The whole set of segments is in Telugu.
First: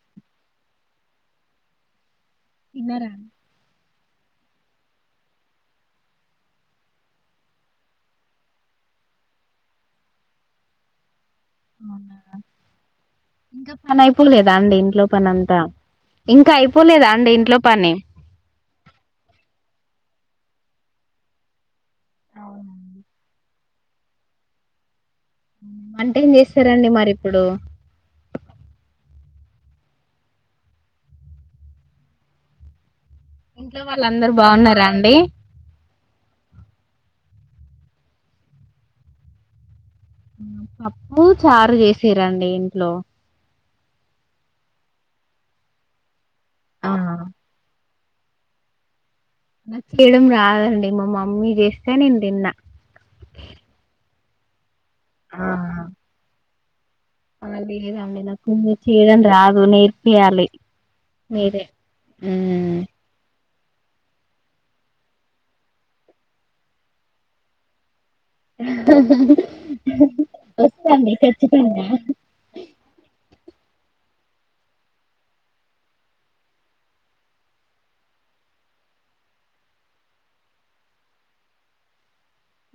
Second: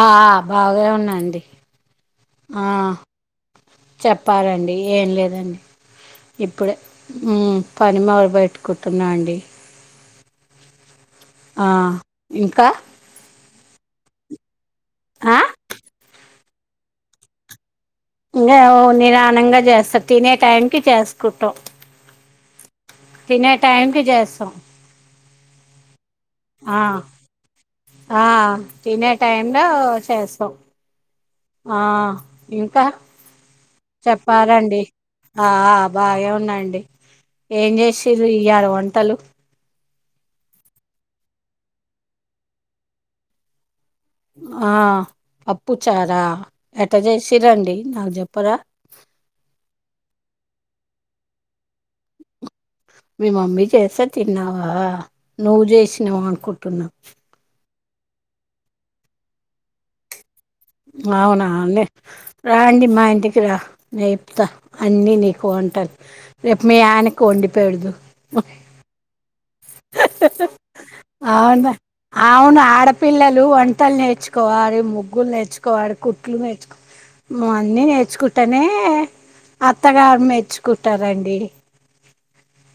ఆ బాగా ఉన్నాయి అండి ఆ చెప్పాలండి ఏం లేదండి ఇప్పుడే పని మొదలు పెట్టుకుంటున్నా అండి ఆ ఇంకా ఇంకా పని అయిపోలేదా అండి ఇ లో ఆ పనంతా ఇంకా అయిపోలేదా అండి ఇంట్లో పని ఇంగ నిదానంగా చేస్తా తినే టైం కి చేసుకుటాం తినే టైంకి చేస్తాం అంటే ఏం ఆ చేస్తారండి మరి ఇప్పుడు ఆ తినే టైమ్‌లో చేస్తాం ఆ ఇంకా ఇంట్లో వాళ్ళందరు చెప్పారండి బాగున్నారా అండి ఆ బాగే ఉన్నాండి ఏం చేషిరు ఇయాలా వంటలు పప్పు చారు చేసిరండి ఇంట్లో ఆ పప్పుచారా ఎట్ట జేషిరండి నాగ జపర న చేయడం రాదండి మా మమ్మీ చేస్తే నేను తిన్నా మీ మమ్మీ చేస్తే తిన్నావా నువ్వు ఆ చేసినవ అనుకు తున్నా లేదండి నాకు చేయడం రాదు నేర్పియాలి అవునా మీరే అండి రా అండి మా ఇంటికి రా నేపుతా అన్నీ నీకు వంటలు రేపు మీ ఆయనకు వండిపోడదు వస్తాండి అవును ఖచ్చితంగా అవును ఆడపిల్లలు అం ట్టలు నేర్చువాలి ముగ్గులు నేర్చుకో కోడు కుట్లు మేర్చుకు అన్నీ నేర్చుకుంటానే అత్తగారు మేర్చుకుంటారండి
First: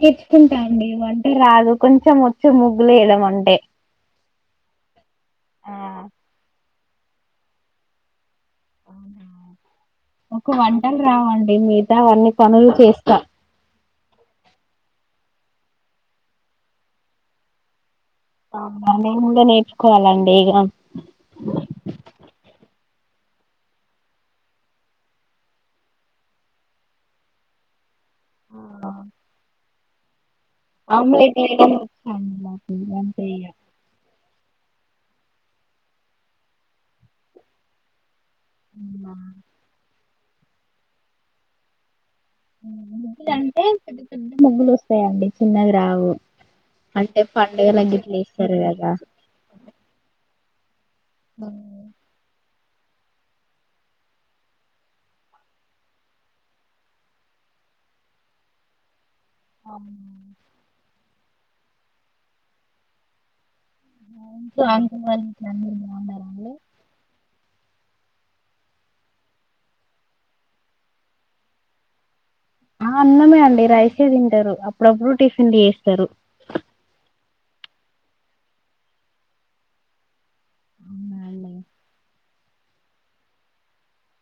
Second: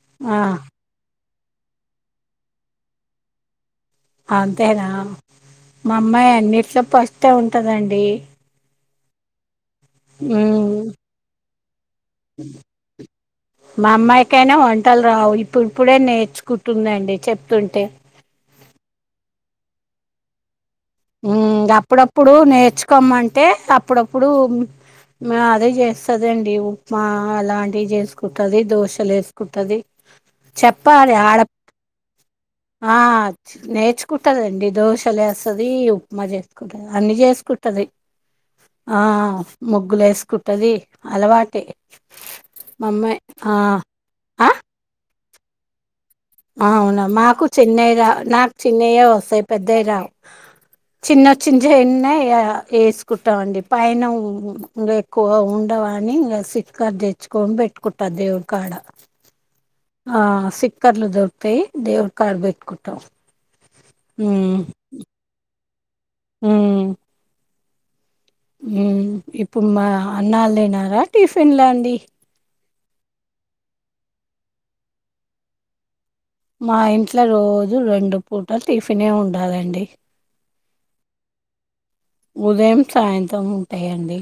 నర్చకుంటా అండీ వ రాదు కొంచెం వచ్చి ముగ్గులు వేయాదం అంటే ఆంతేనా ఆ మామ్మమై అనిట్లో ఫస్టే ఉంటదండి అవునా ఒక ఉమ్ వంటలు రావండి ఎన్ని తావన్నీ పనులు చేస్తా మా అమ్మాయికైనా వంటలు రావు ఇప్పుడుప్పుడే నేర్చుకుంటుందండి చెప్తుంటే నంద నేర్చుకోవాలండి ఇగా మ్ అప్పుడప్పుడు నేర్చుకోమంటే అప్పుడప్పుడు అదే చేస్తదండి ఉప్మా అలాంటివి చేసుకో కుంటది దోషలు వేసుకుంటది చెప్పాలి ఆమ్లెట్ ఆడ [inaudible] కుట్టదండి దోశలే ఎస్టా అది ఉప్మా చేసుకుంటది అన్ని చేసుకుంటది ఆ ముగ్గులేసు కుట్టది అలవాటే మా అమ్మాయి ముగ్గులు ఆ అంటే పెద్ద పెద్ద ముగ్గులు వస్తాయండి చిన్నగా రావు అవునా అంటే మాకు పండుగలకు చిన్నవి రా గిట్ల నాకు ఏస్తారు కదా చిన్నయే వస్తాయి పెద్దయ రావు చిన్న చిన్న చిన్న అ వేసుకుంటాండి పైన ఇంకా ఎక్కువ ఉండవని ఇంకా సిట్కారు తెచ్చుకొని పెట్టుకుంటా దేవుడికాడ అవు కర్లు దొరుతయి దేవుడ్ కడా బెట్ కుట్ట [unintelligible] మ్ ఇప్పుడు మా అన్నాలు తినారా టిఫిన్ లాండి ఆ అన్నమే అండి రైసే తింటారు అప్పుడప్పుడు టిఫిన్ తీయేస్తారు ఇట్లా రోజు రెండు పూటలు టిఫిన్ ఉండాలండి అవనండి ఉదయం సాయంత్రం ఉంటాయండి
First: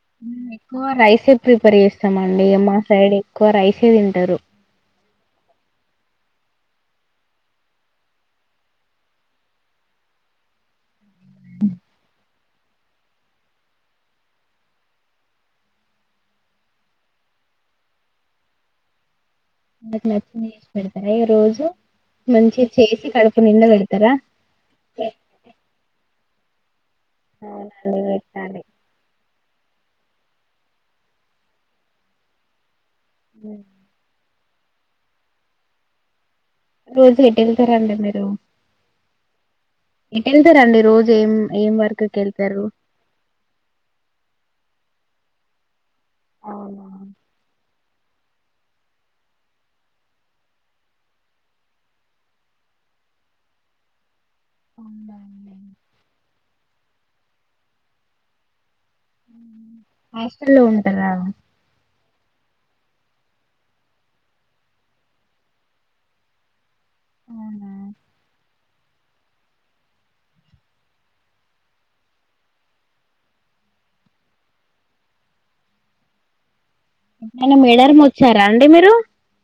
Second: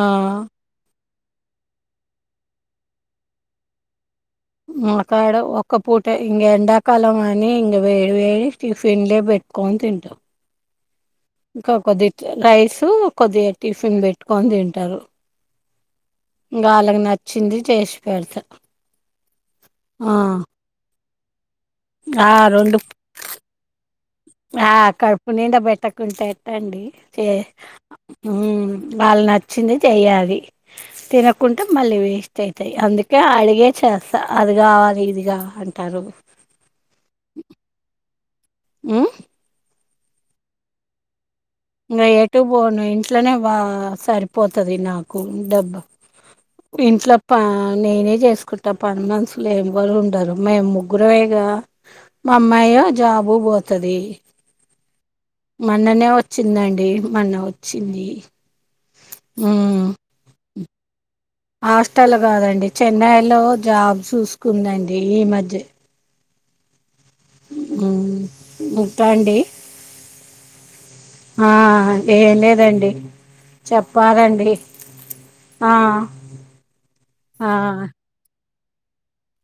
ఆ ఎకువ రై రైసే ప్రిపేర్ చేస్తామ అండి మా సైడ్ ఎక్కువ రైసే తింటారు మాకాడు ఒక్క పూట ఇంక ఎండాకాలం అని ఇంక వేడి వేడి టిఫిన్లే పెట్టుకొని తింటాం. కా కొద్దిట్ రైస్ కొద్దిగా టిఫిన్ పెట్టుకొని తింటారు అళ్లకి నచ్చింది చేసి పెడత [unintelligible] ఈరోజు ఆ మంచిది రెండు చేసి కడుపు నిండా పె ఆ కడుపునిండా బెట్ట కుంటే టండి అవునండి పెట్టాలి మ్ వాళ్ళనాచ్చ వచ్చింది చేయాలి తినకుంటే మళ్ళ వేస్ట్ అవుతాయి అందు అడిగే వస్తా అది కావాలి ఇదిగా అంటారు రోజు ఎటు వెళ్తారండి ఆ ఇకెళ్తారండి రోజు ఏం ఏం వర్క్ ఇంకా ఎటు కెళ్తారు బోను ఇంట్లోనే బా సరిపోతుది నాకు నాకు డబ్బ ఇంట్లో పా నేనే చేసుకుంటా పని మనుసులు ఎవరు ఉండరు, మేము ముగ్గురమేగా, మా అమ్మాయ జాబు పోతది అవునా అండి మన్ననే వచ్చిందండి మొన్న వచ్చింది ఉమ్ హాస్టల్లో ఉంటారా ట్టలు కాదండి చెన్నై లో జాబ్ చూసుకుందండి ఈ మధ్య హ్మ్మ్ ఉంటా అండి ఆ ఏం లేదండి చెప్పాలండి ఆ నేను మేడారం పోతున్న ఎ అండి మీరు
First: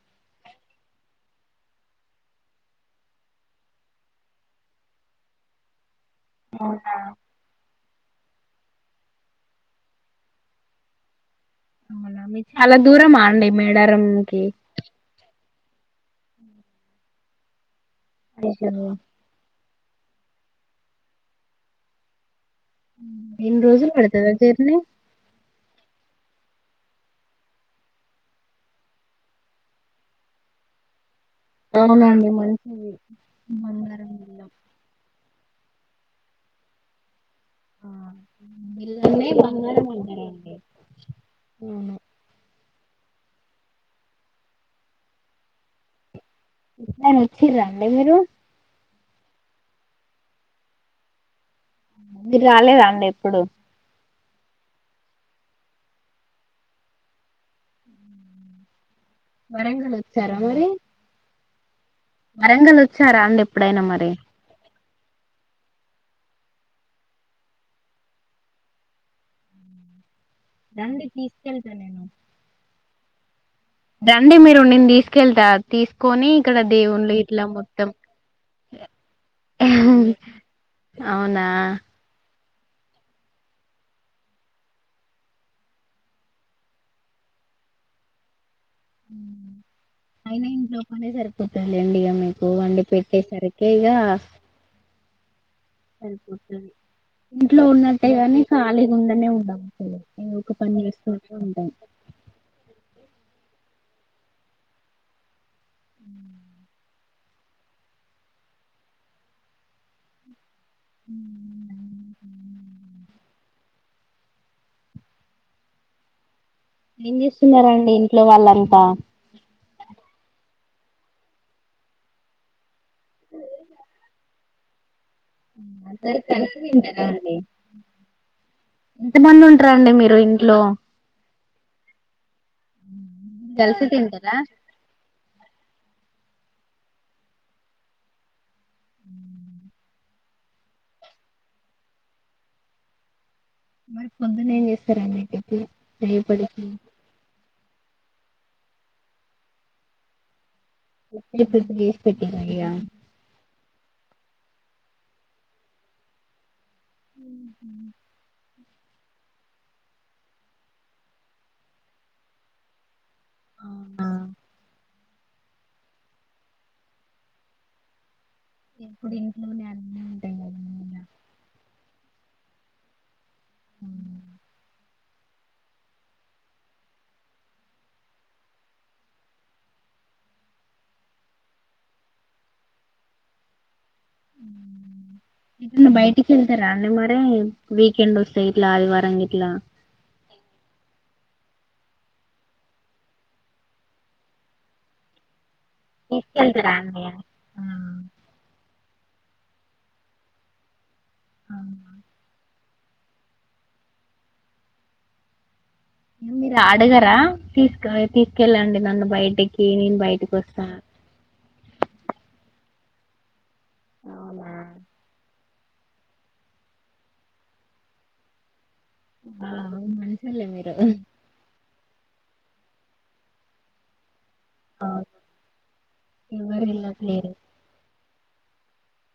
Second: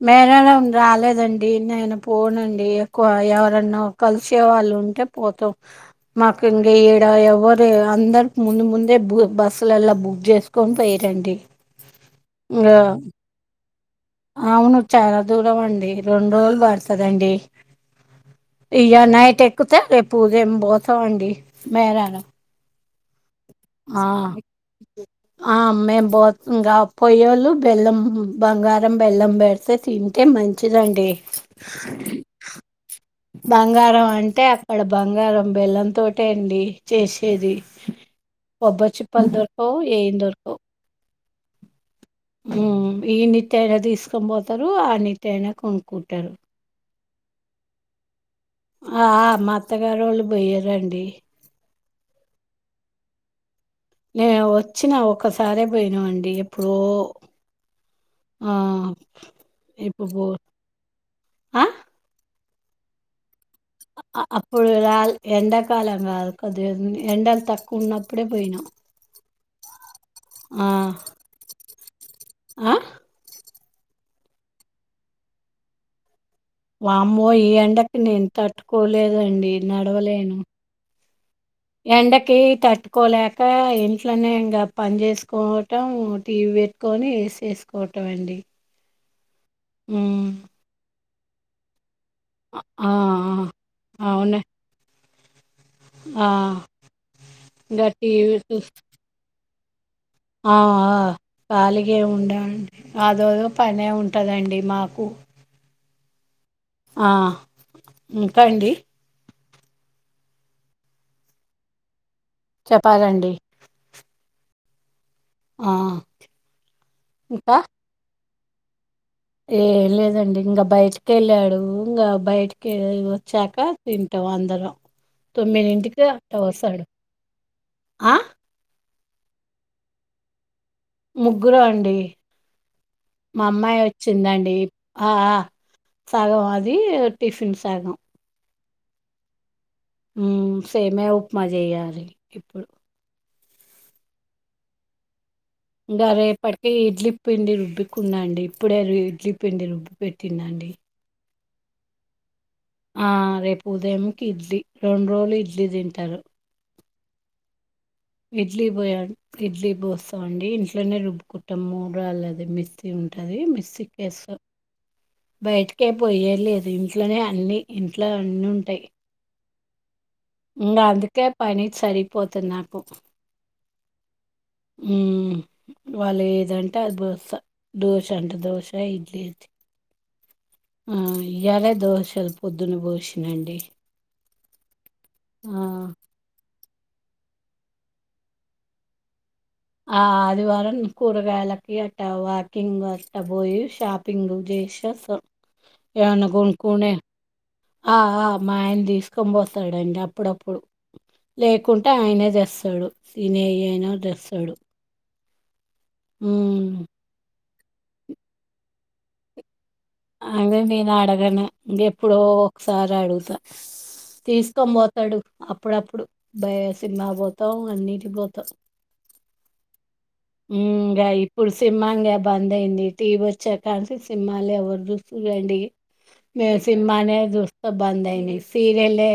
మేరడం రాలేదండి నేను పోనండి ఎక్కువ ఎవరన్నా కలిసే వాళ్ళు ఉంటే పోతాం మాకు ఇం ఏడా ఎవ్వరు అందరికి ముందు ముందే బస్సులలా బుక్ చేసుకొని పోయిరండి అవునా మీ చాలా ఇంగా దూరం ఆడి మీ మేడారంకి అవును చాలా దూరం అండి రెండు రోజులు పడుతుందండి అయ్యో ఇయా నైటక్ ఎక్కితే రేపు ఉదయం పోతామండి మేడారం ఇన్ని రోజులు ఆ పడుతద జర్నీ ఆ మేము బ ఇంకా పొయ్యోలు బెల్లం బంగారం బెల్లం పెడితే తింటే మంచిదండి అవునండి మంచిది బంగారం అంటే అక్కడ బంగారం బెల్లం తోటే అండి చేసి ఏది ఆ కొబ్బరి చిప్పలు బిల్లాన్నే దొరకవు బంగారం ఏమ్ అంటారండి దొరకవు అవును ఈనే ఇస్తే తీసుకొని పోతారు అయినా ఇస్తే ఆయన కొనుక్కుంటారు ఎప్పుడైనా వచ్చిర్ర రండి మీరు ఆ ఆ మా అత్తగారు వాళ్ళు పోయ్యారండి మీరు రాలేద అండి ఎప్పుడు నేను వచ్చినా ఒక్కసారే పోయినామండి ఎప్పుడో ఆ వరంగల్ ఇప్పుడు పో వచ్చారా మరి ఆ వరంగల్ వచ్చారా అండి ఏ అ అప్పుడు కాదు ఎండాకాలం కాదు కొద్ది ఎండలు తక్కువ ఉన్నప్పుడే పోయినాం ఆ రండి తీసుకెళ్తా నేను ఆ రండి మీరు నేను తీసుకెళ్తా తీసుకొని ఇక్కడ దేవుళ్ళు వామ్మో ఇట్లా ఈ మొత్తం ఎండకి నేను తట్టుకోలేదండి నడవలేను అవునా ఎండకి తట్టుకోలేక ఇంట్లోనే ఇంకా పని చేసుకోవటం టీవీ పెట్టుకొని ఎసి ఏసుకోడమే అండి ఉ ఉమ్ అయినా ఇంట్లోపనే సరి పోత లెండి ఇగ మీకు వండి ఆ పెట్టేసరికే ఇక ఆ అవునా ఆ సరిపోతుంది ఇంట్లో ఇంకా ఉన్నట్టే టీవీ గాని చూ ఖాళీగా ఉండనే ఉండము ఆ... కాలిగా ఉండ అండి అదో ఇదో పని బాగానే ఉంటదండి మాకు [unintelligible] ఆ ఇంకాండి [inaudible] చెప్పాలండి ఆ ఏం చేస్తున్నారండి ఇం ట్లో వాళ్ళంతా ఏ లేదండి ఇంగ. బ్ బయటకి వెళ్ళాడు ఇంగా బయటికి కే లి వచ్చాకా తింటాం అందరం [inaudible] తొమ్మిదింటికి అందరు కలిసి అట్లవస్తాడు తింటారా అండి ఆ ఎంత మంది ఉంటరండి మీరు ఇంట్లో ముగ్గురం అండి మా అమ్మాయి కలిసి తింటారా వచ్చిందండి ఆ సగం అది టిఫన్ సగం ఉ ఉ సేమయ ఉప్మా చేయాలి ఇప్పడు మరి పొద్దునే ఏం చేస్తారు అండీ టి ఇంగా రేపటికీ ఇడ్లి పిండి రు రుబ్బకున్నాండి ఇప్పుడే ఇడ్లీ పిండి రుబ్బి పెట్టిన అండి ప్ర పె [unintelligible] ఆ రేప ఉదయంకి ఇడ్లీ రెండు రోజులు ఇడ్లీ తింటారు ఉహు ఇడ్లీ బయ ఇడ్లీ పోస్తా అండి ఇంట్లోనే రుబ్బుకుంటాం మూడు అల్లది మిక్సీ ఉంటా అంటది మిక్సీ కేేస్త బయటకే పోయ లేదు ఇంట్లోనే అన్ని ఇంట్ల అన్నీ ఉంటాయి అవునా అండీ సరి పోతది నాకు అ ఉమ్ వాళ్ళు ఏదంటే అది దోశ దోశ అంటే దోశ ఇడ్లీ అది ఆ ఇయ్యాలే దోశలు పొద్దున్న బోషినండి ఇటన్న బయటికెల్ తార అండి మరే వీకెండ్ వస్తే గిట్లా ఆదివారంగిట్లా ఆ ఆదివారం కూరగాయలకి అట్ట వాకింగ్ అట్ట పోయి షాపింగ్ చేసే వస్తమ్ ఎమన్న కొనుకునే ఆ ఆ మా ఆయన తీసుకొని పోతాడండి అప్పుడప్పుడు లేకుంటే ఆయనే చేస్ స్తాడు తినేయాయినా తెస్తాడు మీరు ఉమ్ ఆడుగారా తీసుకవే తీసుకెళ్ళండి నన్ను బయటి అదే నేను అడగాను గేప్పుడో సారాడుగుతా తీసుకొనిపోతడు అప్పుడప్పుడు భయ్ సినిమాక్ పోతాం అన్నిటికి పోతాం ఆ మంచోళ్ళే మీరు సింహంగే బంద్ అయింది టీవీ వచ్చేకంచి సింహాలియా దుస్తులండి మే ఎవరు సినిమానే వెళ్ళట్లేరు చుస్త బంద్ అయింది సీరియల్ ఎ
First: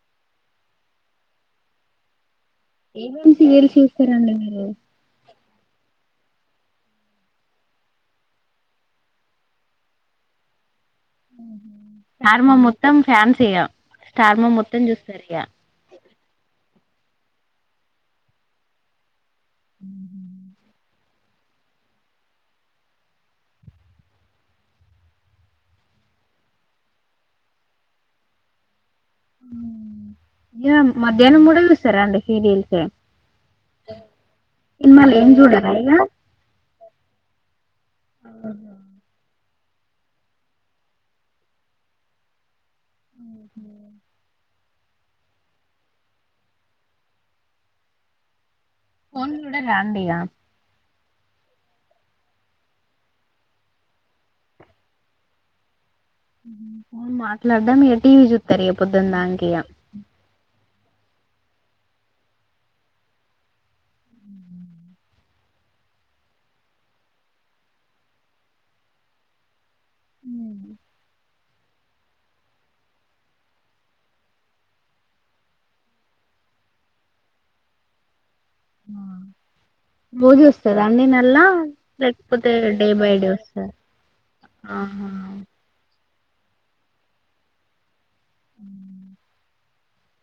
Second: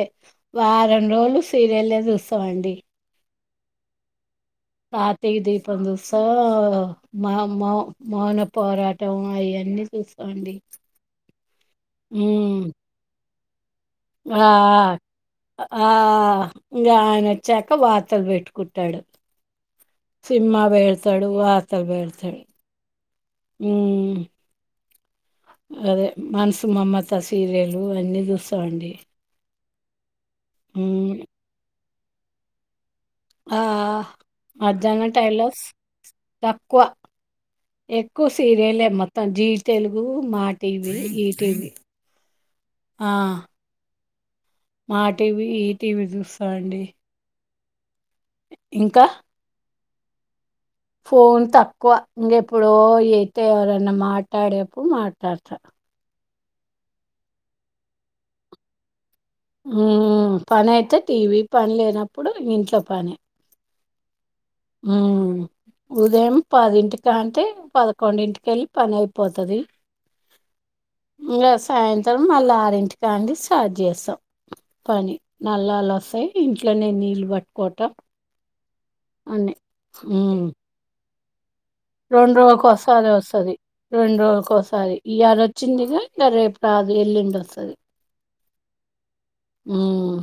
వారం రోజులు సీరియల్ ఎ చూస్ స్తామండి లు చూస్తారండి మీర్ అ తికదీపం చూస్తా మహ మౌ మౌన పోరాటం అయన్నీ చూస్త అండి స్టార్మా మొత్తం ఫ్యాన్స్ ఇగ ఆ స్టార్మా మొత్తం చూస్తారు ఇగ ఆ ఇంగ ఆయన వచ్చాక వార్తలు పెట్టుకుంటాడు సిన్మా పేడ్ తాడు వార్తా పెడుతాడు హు అదే మనసు మమత సీరియలు అన్నీ చూస్త అండి ఇగ మధ్యాహ్నం మూడ చుస్ స్తర అండి సీరియల్స్ ఆ ఆ మధ్యాహ్నం సినిమాలు ఏం టైమ్ లో స్ చూడరా ఇగ తక్కువ ఎక్కువ సీరియలే మొత్తం G Telugu Maa TV ETV ఆ అ మా టీవీ ఈ టీవీ చూస్తా అండి ఇంకా రా అండి ఇగ ఫోన్ తక్కువ ఇంగేప్పుడో అయితే ఎవరన్నా మాట్లాడేప్పుడు మాట్లాడ్త మాట్లాడద మీరు టీవ చూస్తారు పొద్దు ఊ పని అయితే టీవీ పని లేనప్పుడు ఇంట్లో పని ఉ ఉదయం పదింటికా అంటే పదకొండింటిక వెళ్ళి పని అయిపోతది ఉ ఇంకా సాయంత్రం మళ్ళీ ఆరింటికి అండి స్టార్ట్ చేస్తాం పని నల్లళ్లు వస్తాయి ఇంట్లోనే నీళ్ళు పట్టుకోటాం రోజ మ్మ్ వస్తారు అందుే నా అలా రెండు రోజుకసారి వస్తది రెండు రోజుకోసారి ఆహా ఈ ఆరు వచ్చిందిగా ఇ రేపుడు అదు ఎల్లుండి వస్తది అ హుమ్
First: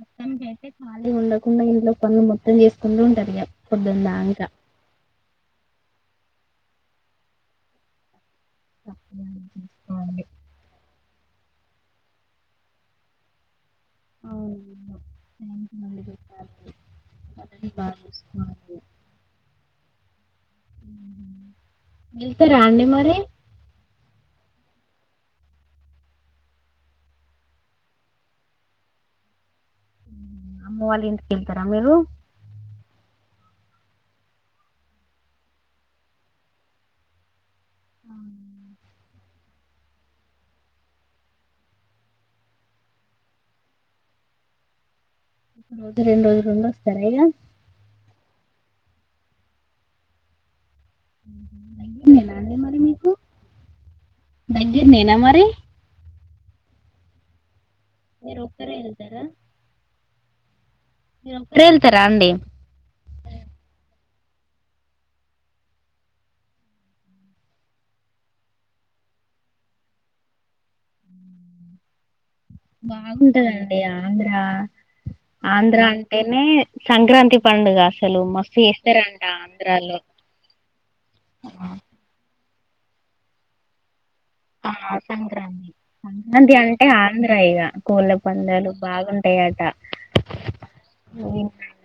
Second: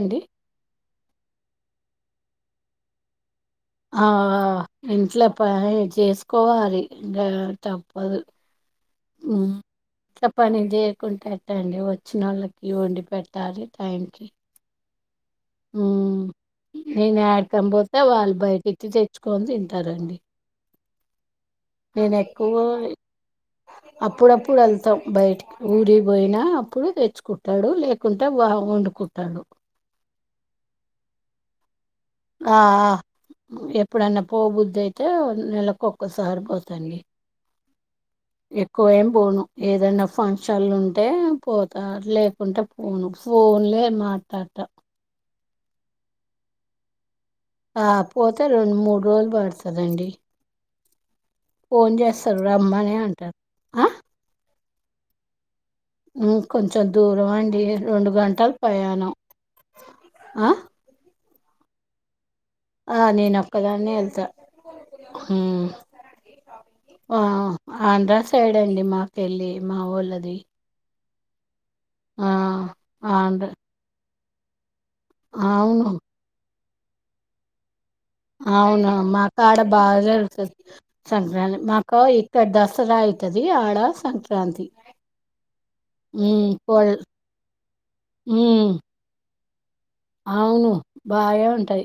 మొత్తం తే ఖాళీ ఉండకుండా ఇంట్లో పనులు మొత్తం చేసుకుంటూ ఉంటారు ఇక ఆ ఇంట్లో ప చేసు కోవారి ఇంగ తప్పదు చప్పనిద కుంటేట్టండి వచ్చిన వాళ్ళకి వండి పెట్టాలి థ్యాంక్ యూ ఉమ్ నేను ఏడి కన్నా పోతే వాళ్ళు బయటికి తెచ్చుకుని తింటారు తింటారండి నేను ఎక్కువ వెళ్తారా అండి మరి అప్పుడప్పుడు వెళ్తాం బయటికి ఊరి పోయినా అప్పుడు తెచ్చుకుంటాడు లేకుంటె వ వండుకుంటాడు అమ్మ వాళ్ళ ఇంటికి వెళ్తారా మీరు ఆ ఎప్పుడన్నా పో బుద్ధి అయితే నెలకొకసారి పోతాం ఎక్కువ ఏం పోను ఏదైనా ఫంక్షన్లు ఉంటే పోతా లేకుంటే పోను ఫోన్లే మాట్లాడత ఒక రెండు రోజులు ఉండి వస్తారా ఇగ ఆ పోతే రెండు మూడు రోజులు పడుతుదండి ఫోన్ దగ్గరనేనా చేస్తారు రమ్మనే అంటారు ఆ దగ్గర నేనా మరి కొంచెం దూరమండి రెండు గంటలు పయనం ఆ మీరు ఒక్కరె వెళ్తరా అండి ఆ నేన ఒక్కదాన్నే వెళ్తా ఆ ఆంధ్ర సైడ్ అండి మాకెళ్లి మా ఊళ్ళది ఆంధ్ర బాగుంటదండి ఆ ఆంధ్ర ఆంధ్ర అవును అంటేనే సంక్రాంతి పండుగా అవునా మాకు ఆడ బాగా జరుగుతుంది సంక్రాంతి మాకు ఇక్కడ దస్తరా అయితది ఆడ సంక్రా ఆ సంక్రాంతి ఉమ్ సంక్రాంతి అంటే కోల్ ఆంధ్రయిగా కోళ్ల పందాలు ఉమ్ బాగుంట టాయట అవును బాగే ఉంటాయి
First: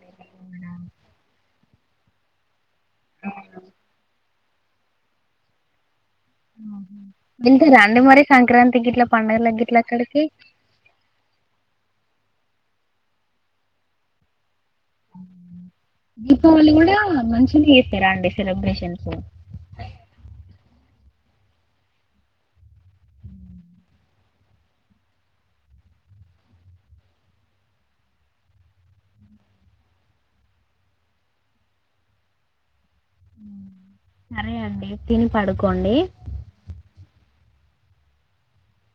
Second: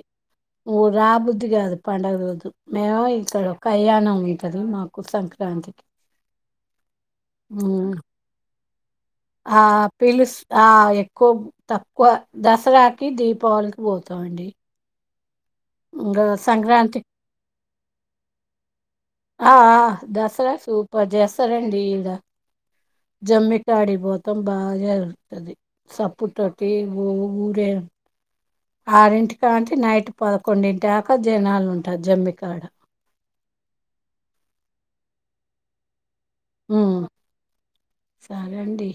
ఉ రాబుద్ధి కాదు పండుగ రోజు మేము ఇక్కడ కయ్యానం ఉంటది మాకు సంక్రాంతికి వెళ్తారా ఉమ్ అండి మరి సంక్రాం తి గిట్ల ఆ పిలుస్ ఆ ఎక్కువ తప్ వ దసరాకి దీపావళికి పోతాంఅండి దీపావళి కూడా మంచిగనే చేస్తారా అండి సెలబ్రేషన్స్ పర్ చేస్తారండి ఇడ జమ్మిికడిపోతాం బాగా జరుగుతుంది సప్పు తోటి ఊరే ఆరింటి కాంటి నైట్ పదకొండింటిదాక జనాలు ఉంటారు జమ్మి కాడ సరే అండి తిని పడుకోండి ఉమ్ సరేండి